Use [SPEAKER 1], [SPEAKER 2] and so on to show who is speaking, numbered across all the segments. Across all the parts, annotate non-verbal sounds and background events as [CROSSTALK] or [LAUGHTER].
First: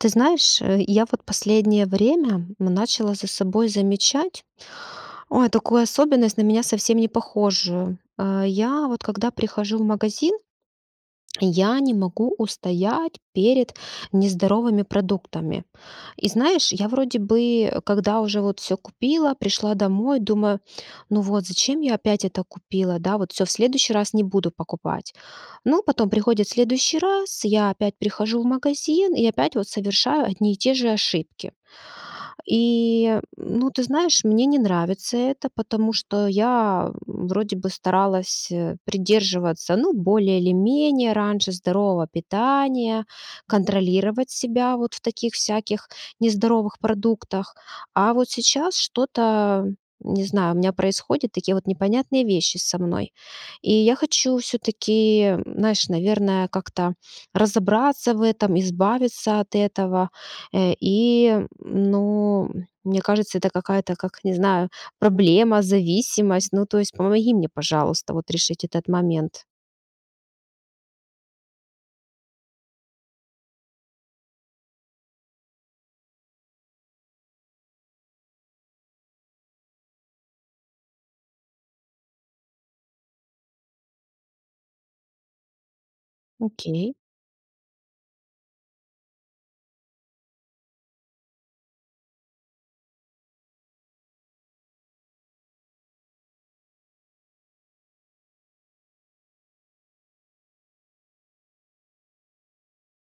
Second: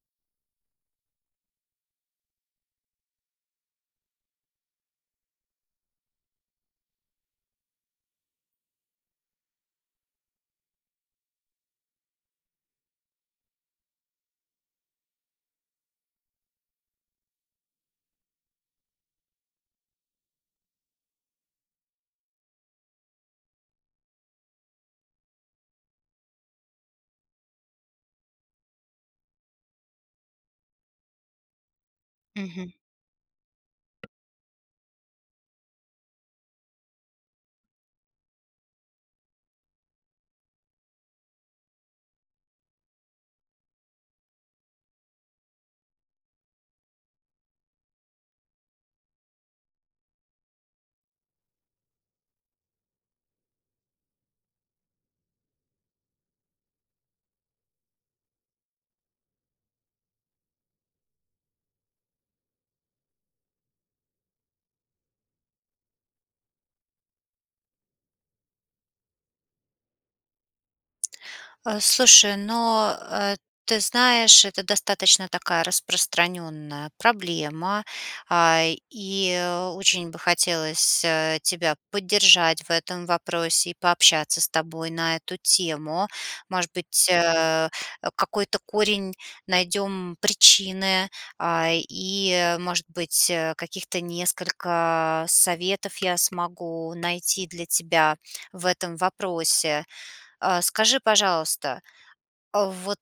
[SPEAKER 1] Ты знаешь, э, я вот последнее время, м, начала за собой замечать, ой, такую особенность, на меня совсем не похожую. Э-э, я, вот когда прихожу в магазин, я не могу устоять перед нездоровыми продуктами. И знаешь, я вроде бы, когда уже вот всё купила, пришла домой, думаю: "Ну вот, зачем я опять это купила, да? Вот всё, в следующий раз не буду покупать". Но потом приходит следующий раз, я опять прихожу в магазин и опять вот совершаю одни и те же ошибки.
[SPEAKER 2] Мгм.
[SPEAKER 1] И, ну, ты знаешь, мне не нравится это, потому что я вроде бы старалась, э, придерживаться, ну, более или менее, раньше, здорового питания, контролировать себя вот в таких всяких нездоровых продуктах, а вот сейчас что-то, не знаю, у меня происходят такие вот непонятные вещи со мной, и я хочу всё-таки, знаешь, наверное, как-то, разобраться в этом, избавиться от этого, э, и, ну, мне кажется, это какая-то как, не знаю, проблема, зависимость. Ну, то есть помоги мне, пожалуйста, вот решить этот момент.
[SPEAKER 2] Э, слушай, ну, э, ты знаешь, это достаточно такая распространенная проблема, а, и очень бы хотелось, э, тебя поддержать в этом вопросе, и пообщаться с тобой на эту тему. Может
[SPEAKER 1] Окей.
[SPEAKER 2] быть, э-э, э, какой-то корень найдем причины, а, и, может быть, э, каких-то несколько советов я смогу найти для тебя в этом вопросе. Э, скажи, пожалуйста, э, вот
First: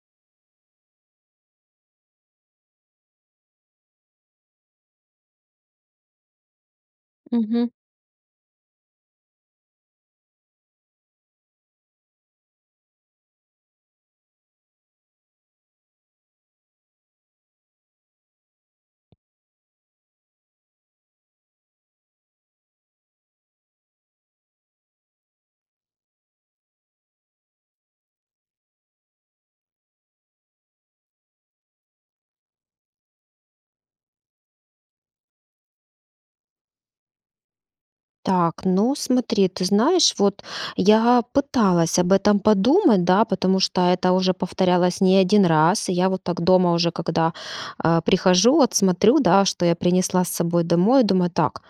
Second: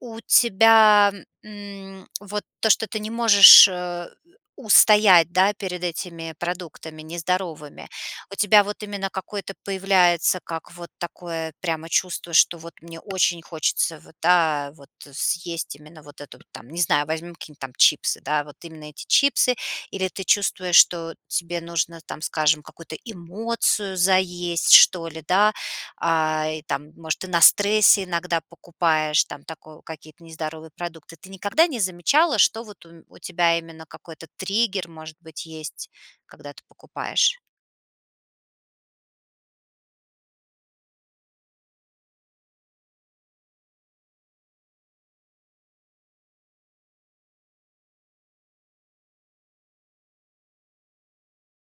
[SPEAKER 2] у тебя, мм, вот то, что ты не можешь, э, устоять, да, перед этими продуктами
[SPEAKER 1] Мгм.
[SPEAKER 2] нездоровыми, у тебя вот именно какое-то появляется, как, вот такое прямо чувство, что вот: "Мне очень хочется, вот да, вот съесть именно вот это",- там, не знаю, возьмем какие-нибудь там чипсы, да, вот именно эти чипсы? Или ты чувствуешь, что тебе нужно там, скажем, какую-то эмоцию заесть, что ли, да, а-а, и там, может, ты на стрессе иногда покупаешь там тако какие-то нездоровые продукты? Ты никогда не замечала, что вот у м у тебя именно какой-то триггер, может быть, есть, когда ты покупаешь?
[SPEAKER 1] Так, ну смотри, ты знаешь вот, я пыталась об этом подумать, да, потому, что это уже повторялось не один раз. Я вот так дома уже когда, э, прихожу, вот смотрю, да, что я принесла с собой домой, и думаю: "Так,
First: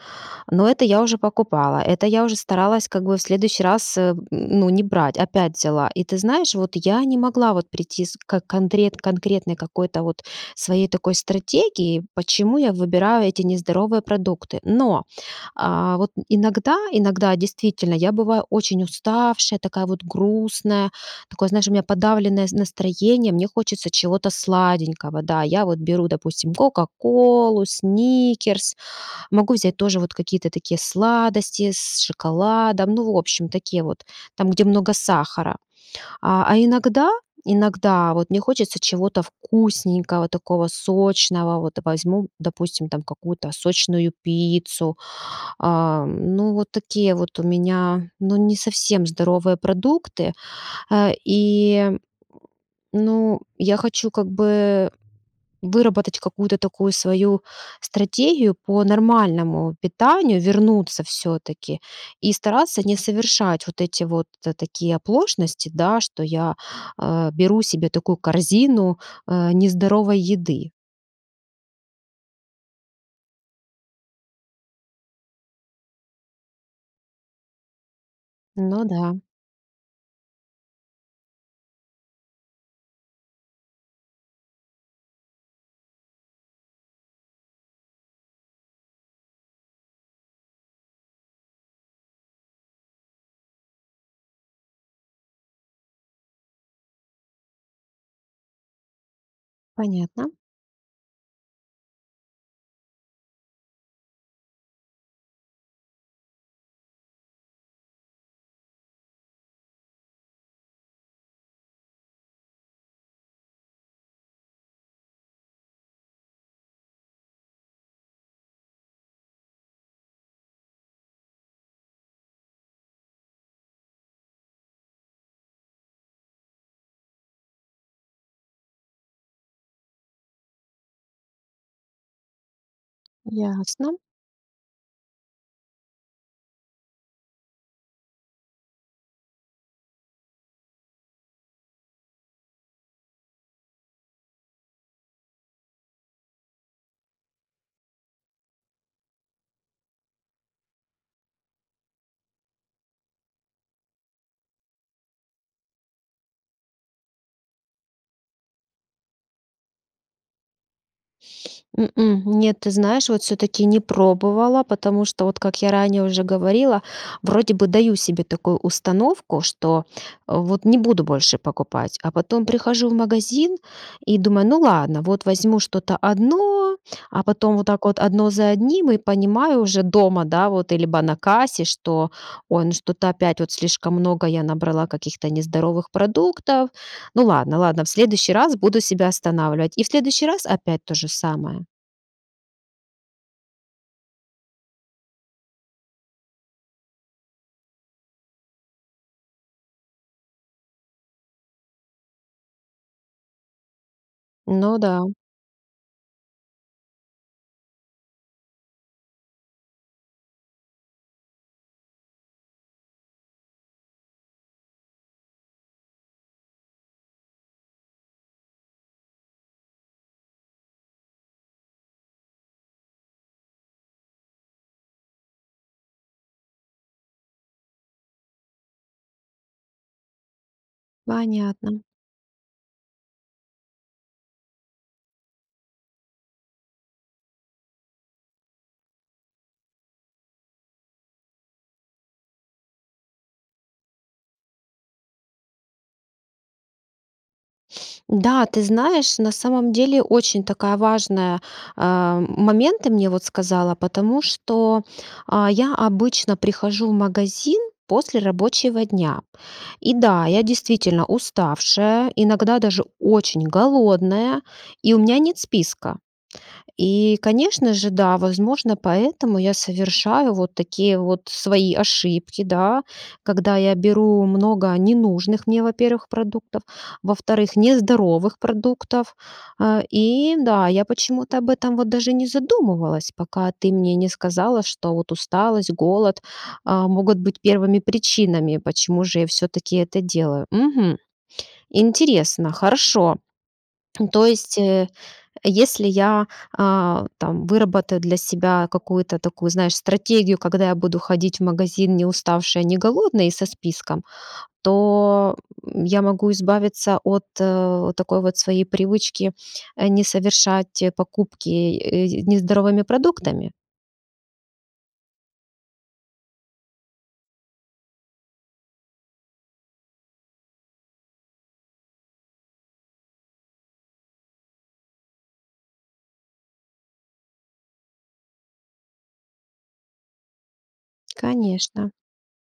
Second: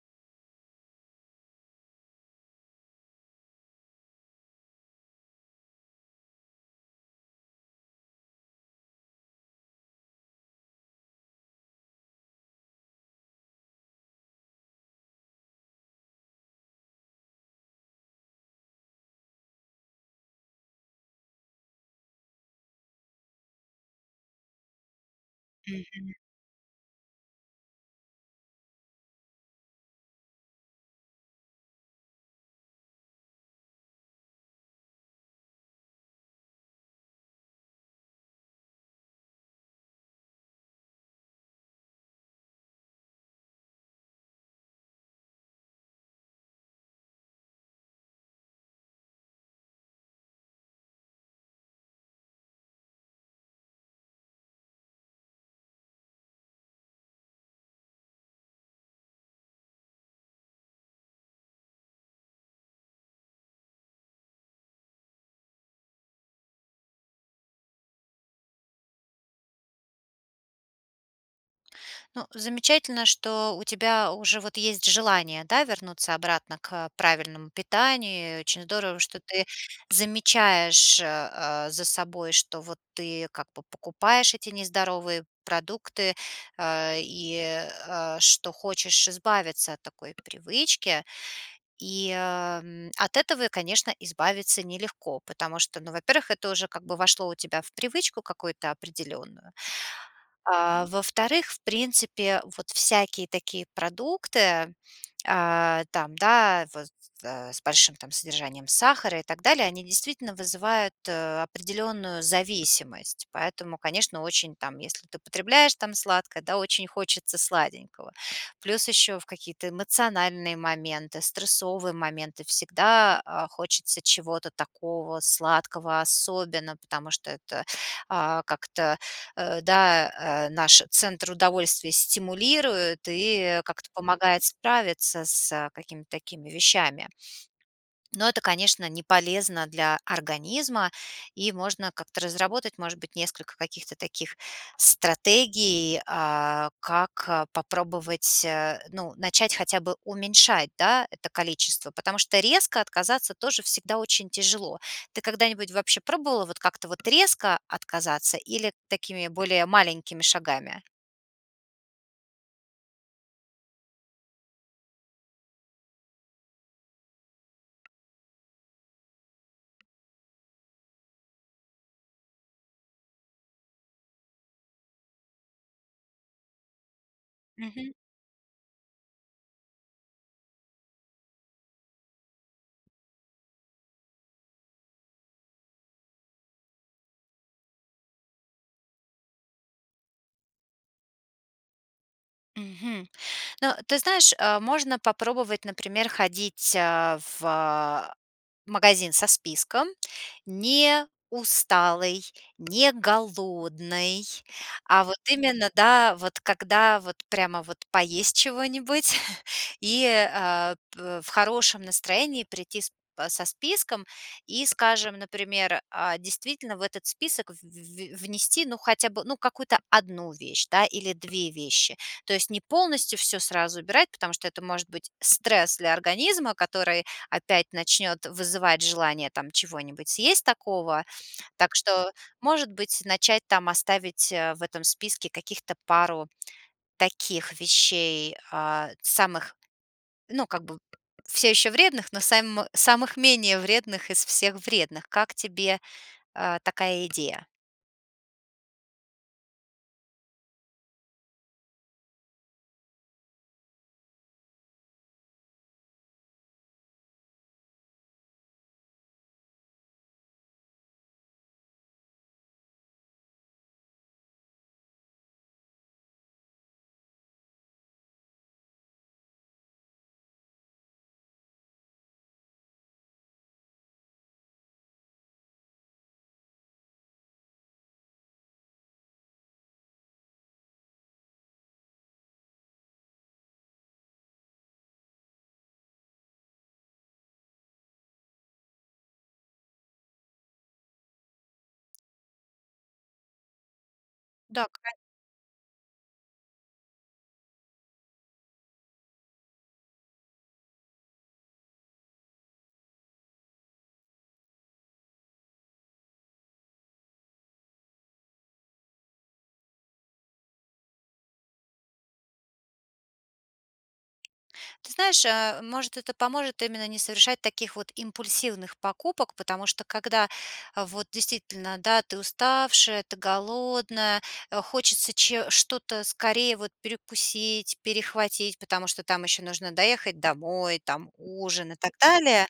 [SPEAKER 1] ну, это я уже покупала, это я уже старалась как бы в следующий раз, э, ну, не брать, опять взяла". И ты знаешь, вот я не могла вот прийти с ко контре конкретной какой-то вот своей такой стратегии, почему я выбираю эти нездоровые продукты. Но, а-а, вот иногда, иногда, действительно, я бываю очень уставшая, такая вот грустная, такое, знаешь, у меня подавленное с настроение, мне хочется чего-то сладенького, да. Я вот беру,
[SPEAKER 2] Мгм.
[SPEAKER 1] допустим, кока-колу, сникерс, могу взять тоже вот какие-то такие сладости, с шоколадом. Ну, в общем, такие вот, там, где много сахара. А а иногда, иногда вот мне хочется чего-то вкусненького такого, сочного: вот возьму, допустим, там какую-то сочную пиццу. А-а, ну, вот такие вот у меня, ну, не совсем здоровые продукты, а, и, [GRUNTS] ну, я хочу как бы выработать какую-то такую свою стратегию по нормальному питанию. Вернуться, всё-таки, и стараться не совершать вот эти вот, э, такие оплошности, да, что я, э, беру себе такую корзину, э, нездоровой еды.
[SPEAKER 2] Ну, замечательно, что у тебя уже вот есть желание, да, вернуться обратно к, э, правильному питанию, очень
[SPEAKER 1] Ну
[SPEAKER 2] здорово,
[SPEAKER 1] да.
[SPEAKER 2] что ты замечаешь, э, э, за собой, что вот ты как бы покупаешь эти нездоровые продукты, а, и, а, что хочешь избавиться от такой привычки. И, ам, от этого, конечно, избавиться нелегко, потому что, ну, во-первых, это уже как бы вошло у тебя в привычку какую-то определенную.
[SPEAKER 1] Понятно.
[SPEAKER 2] А, во-вторых, в принципе вот всякие такие продукты, а-а, там, да, вот, э, с большим там содержанием сахара и так далее, они действительно вызывают, э, определенную зависимость. Поэтому, конечно, очень там, если ты потребляешь там сладкое, да, очень хочется сладенького. Плюс, еще в какие-то эмоциональные моменты, стрессовые моменты, всегда, а, хочется чего-то такого сладкого особенно, потому что это, а, как-то, э, да, э, наш центр удовольствия стимулирует и, э, как-то
[SPEAKER 1] Ясно.
[SPEAKER 2] помогает справиться с, э, какими-то такими вещами. Но это, конечно, не полезно для организма, и можно как-то разработать, может быть, несколько каких-то таких стратегий, а-а, как, а, попробовать, э, ну, начать хотя бы уменьшать, да, это количество. Потому что резко отказаться тоже всегда очень тяжело. Ты когда-нибудь вообще пробовала вот как-то вот резко отказаться, или такими более маленькими шагами?
[SPEAKER 1] М-м, нет. Ты знаешь, вот всё-таки не пробовала. Потому что, вот как я ранее уже говорила, вроде бы даю себе такую установку, что вот не буду больше покупать. А потом прихожу в магазин и думаю: "Ну ладно, вот возьму что-то одно." А потом вот так
[SPEAKER 2] Мгм.
[SPEAKER 1] вот одно за одним, и понимаю уже дома, да, вот либо на кассе, что: "Ой, ну что-то опять вот слишком много я набрала каких-то нездоровых продуктов. Ну ладно, ладно, в следующий раз буду себя останавливать." И в следующий раз опять то же самое.
[SPEAKER 2] Мгм. Но, ты знаешь, э, можно попробовать, например, ходить, э-э, в, э-э, магазин со списком. Не усталой, не голодной,
[SPEAKER 1] Ну
[SPEAKER 2] а
[SPEAKER 1] да.
[SPEAKER 2] вот именно, да, вот когда вот прямо вот поесть чего-нибудь. [CHUCKLES] И, э-э, п в хорошем настроении прийти с п со списком и, скажем, например, э, действительно в этот список в в в внести, ну, хотя бы, ну, какую-то 1 вещь, да, или 2 вещи. То есть не полностью всё сразу убирать, потому что это может быть стресс для организма, который опять начнёт вызывать желание там чего-нибудь съесть такого. Так
[SPEAKER 1] Понятно.
[SPEAKER 2] что, может быть, начать там оставить, э-э, в этом списке каких-то пару [TSK] таких вещей, а-а, самых, ну как бы в всё ещё вредных, но сам самых менее вредных из всех вредных. Как тебе, э-э, такая идея?
[SPEAKER 1] [SNIFFS] Да, ты знаешь, на самом деле очень такая важная, э-э, момент ты мне вот сказала. Потому что, а, я обычно прихожу в магазин после рабочего дня. И да, я действительно уставшая, иногда даже очень голодная, и у меня нет списка. И, конечно же, да, возможно, поэтому я совершаю вот такие вот свои ошибки, да. Когда я беру много ненужных мне, во-первых, продуктов, во-вторых, нездоровых продуктов. А-а, и да, я почему-то об этом вот даже не задумывалась, пока ты мне не сказала, что вот усталость, голод, э-э, могут быть первыми причинами, почему же я всё-таки это делаю. Мгм. Интересно, хорошо. [SWALLOWS] То есть,
[SPEAKER 2] Да,
[SPEAKER 1] э-э,
[SPEAKER 2] кон
[SPEAKER 1] если я, а-а, там выработаю для себя какую-то такую, знаешь, стратегию, когда я буду ходить в магазин неуставшей и неголодной и со списком, то я могу избавиться от, э-э, такой вот своей привычки, э, не совершать покупки, э, нездоровыми продуктами?
[SPEAKER 2] Ты знаешь, э-э, может, это поможет именно не совершать таких вот импульсивных покупок. Потому что когда, а, вот действительно, да, ты уставшая, ты голодная, э, хочется че что-то скорее вот перекусить, перехватить. Потому что там ещё нужно доехать домой, там ужин и
[SPEAKER 1] Конечно.
[SPEAKER 2] так далее.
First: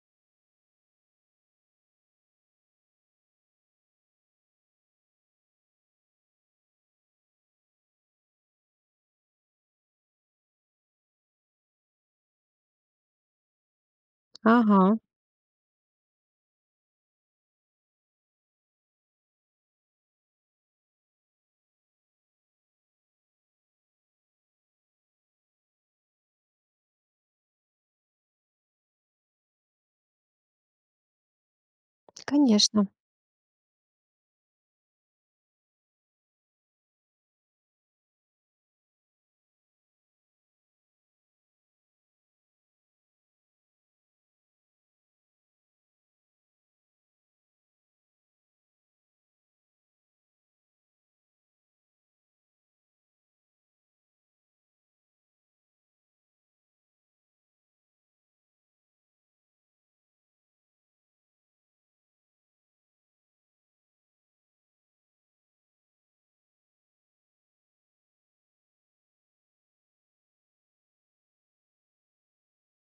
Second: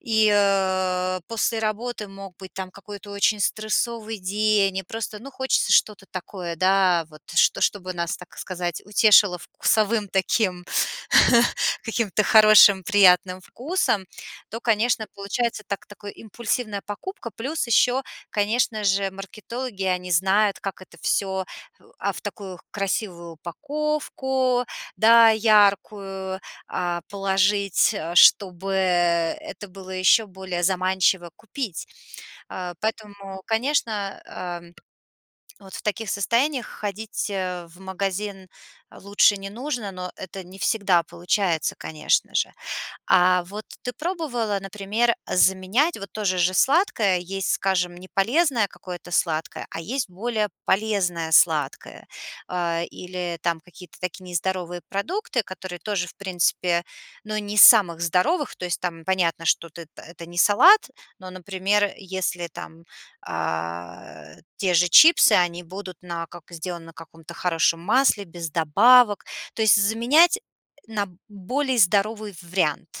[SPEAKER 2] И, э-э, после работы мог быть там какой-то очень стрессовый день. И просто, ну, хочется что-то такое, да, вот, что что бы нас, так сказать, утешило вкусовым таким, [CHUCKLES] каким-то хорошим, приятным вкусом, то,
[SPEAKER 1] Ага.
[SPEAKER 2] конечно, получается так такой импульсивная покупка. Плюс ещё, конечно же, маркетологи. Они знают, как это всё в а в такую красивую упаковку, да, яркую, а, положить, э-э, чтобы это было ещё более заманчиво купить. Э,
[SPEAKER 1] Конечно.
[SPEAKER 2] поэтому, конечно, э-э, [SWALLOWS] вот в таких состояниях ходить, э-э, в магазин лучше не нужно. Но это не всегда получается, конечно же. А-а, вот ты пробовала, например, заменять вот то же же сладкое? Есть, скажем, не полезное какое-то сладкое, а есть более полезное сладкое. А-а, или там какие-то такие нездоровые продукты, которые тоже в принципе, ну, не из самых здоровых. То есть там понятно, что ты это не салат, но, например, если там, а-а, те же чипсы, они будут на как сделаны на каком-то хорошем масле, без добавок, то есть заменять на более здоровый вариант.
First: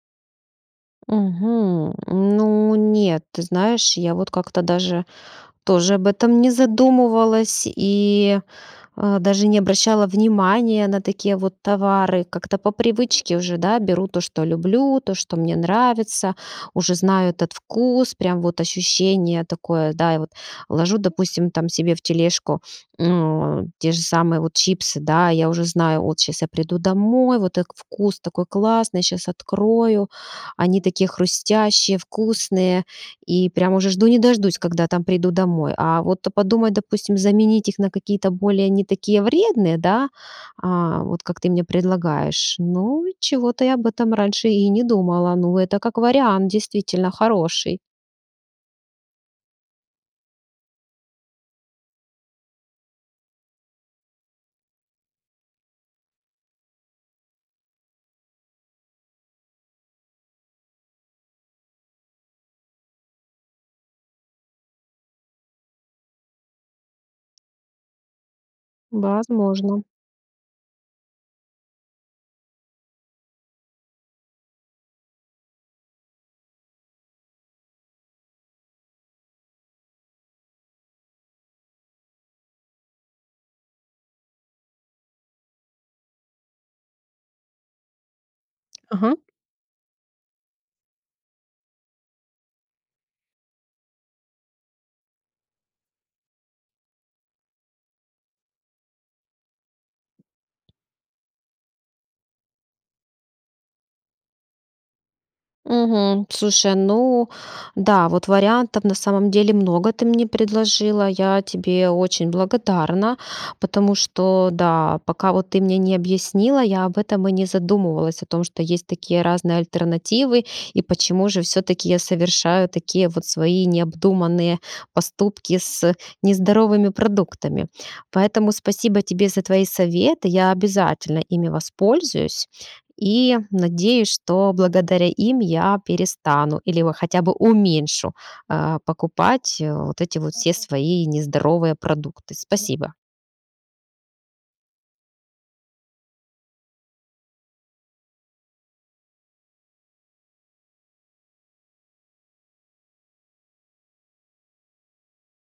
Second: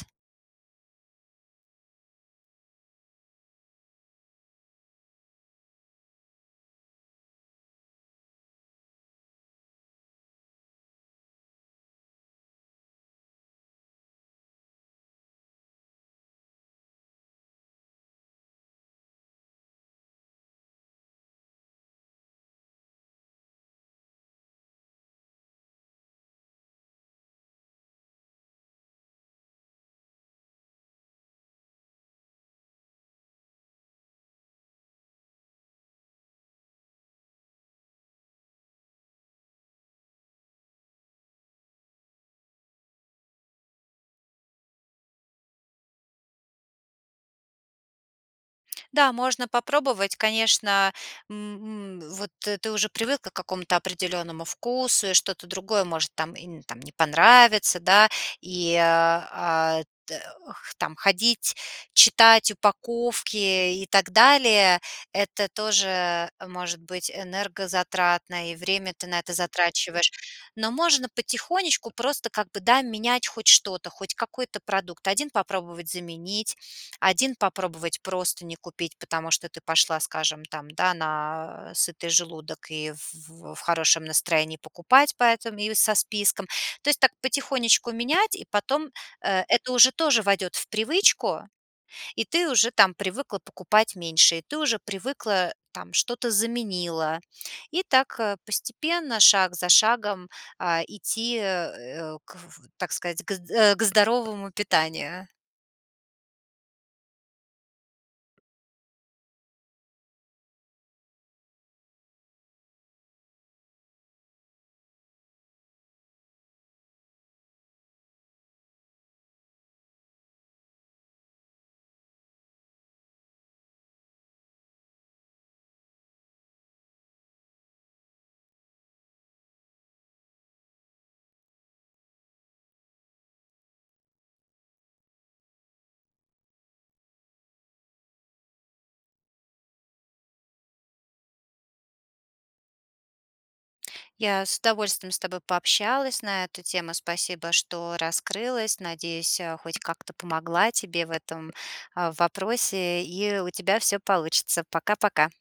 [SPEAKER 1] Мгм. Ну, нет. Ты знаешь, я вот как-то даже тоже об этом не задумывалась и, а, даже не обращала внимания на такие вот товары. Как-то по привычке уже, да, беру то, что люблю, то, что мне нравится, уже знаю этот вкус, прям вот ощущение такое, да, и вот, ложу, допустим, там, себе в тележку, [SNIFFS] ну, те же самые вот чипсы, да, я уже знаю, от щас я приду домой, вот так вкус такой классный, щас открою. Они такие хрустящие, вкусные, и прям уже жду не дождусь когда, там, приду домой. А вот подумать, допустим, заменить их на какие-то более не такие вредные, да, а-а, вот как ты мне предлагаешь... Ну, чего-то я об этом раньше и не думала. Ну, это как вариант действительно хороший.
[SPEAKER 2] Да, можно попробовать, конечно, мм, мм, вот ты уже привыкла к какому-то определенному вкусу, и что-то другое может там и н там не понравится, да, и, а-а, т х там, ходить, читать упаковки и так далее- это тоже, э, может быть энергозатратно, и время ты на
[SPEAKER 1] Да,
[SPEAKER 2] это
[SPEAKER 1] возможно.
[SPEAKER 2] затрачиваешь. Но можно потихонечку просто как бы, да, менять хоть что-то, хоть какой-то продукт. Один попробовать заменить, один попробовать просто не купить, потому что ты пошла, скажем, там, да, на сытый желудок и в в хорошем настроении покупать поэтому и со списком. То есть так потихонечку менять, и
[SPEAKER 1] [SMACKS LIPS]
[SPEAKER 2] потом,
[SPEAKER 1] Ага.
[SPEAKER 2] э, это уже тоже войдет в привычку, и ты уже там привыкла покупать меньше, и ты уже привыкла там, что-то заменила, и так постепенно, шаг за шагом, а-а, идти, э-э, к в в так сказать, к з э, к здоровому питанию.
[SPEAKER 1] Мгм. Слушай, ну, да, вот вариантов на самом деле много ты мне предложила. Я тебе очень благодарна, потому что, да, пока вот ты мне не объяснила, я об этом и не задумывалась, о том, что есть такие разные альтернативы, и почему же всё-таки я совершаю такие вот свои необдуманные поступки с нездоровыми продуктами. Поэтому спасибо тебе за твои советы. Я обязательно ими воспользуюсь и надеюсь, что благодаря им я перестану или вот хотя бы уменьшу, а-а, покупать, э, вот эти вот все свои нездоровые продукты. Спасибо.
[SPEAKER 2] Я с удовольствием с тобой пообщалась на эту тему. Спасибо, что раскрылась. Надеюсь, э, хоть как-то помогла тебе в этом, а, вопросе и у тебя всё получится. Пока-пока!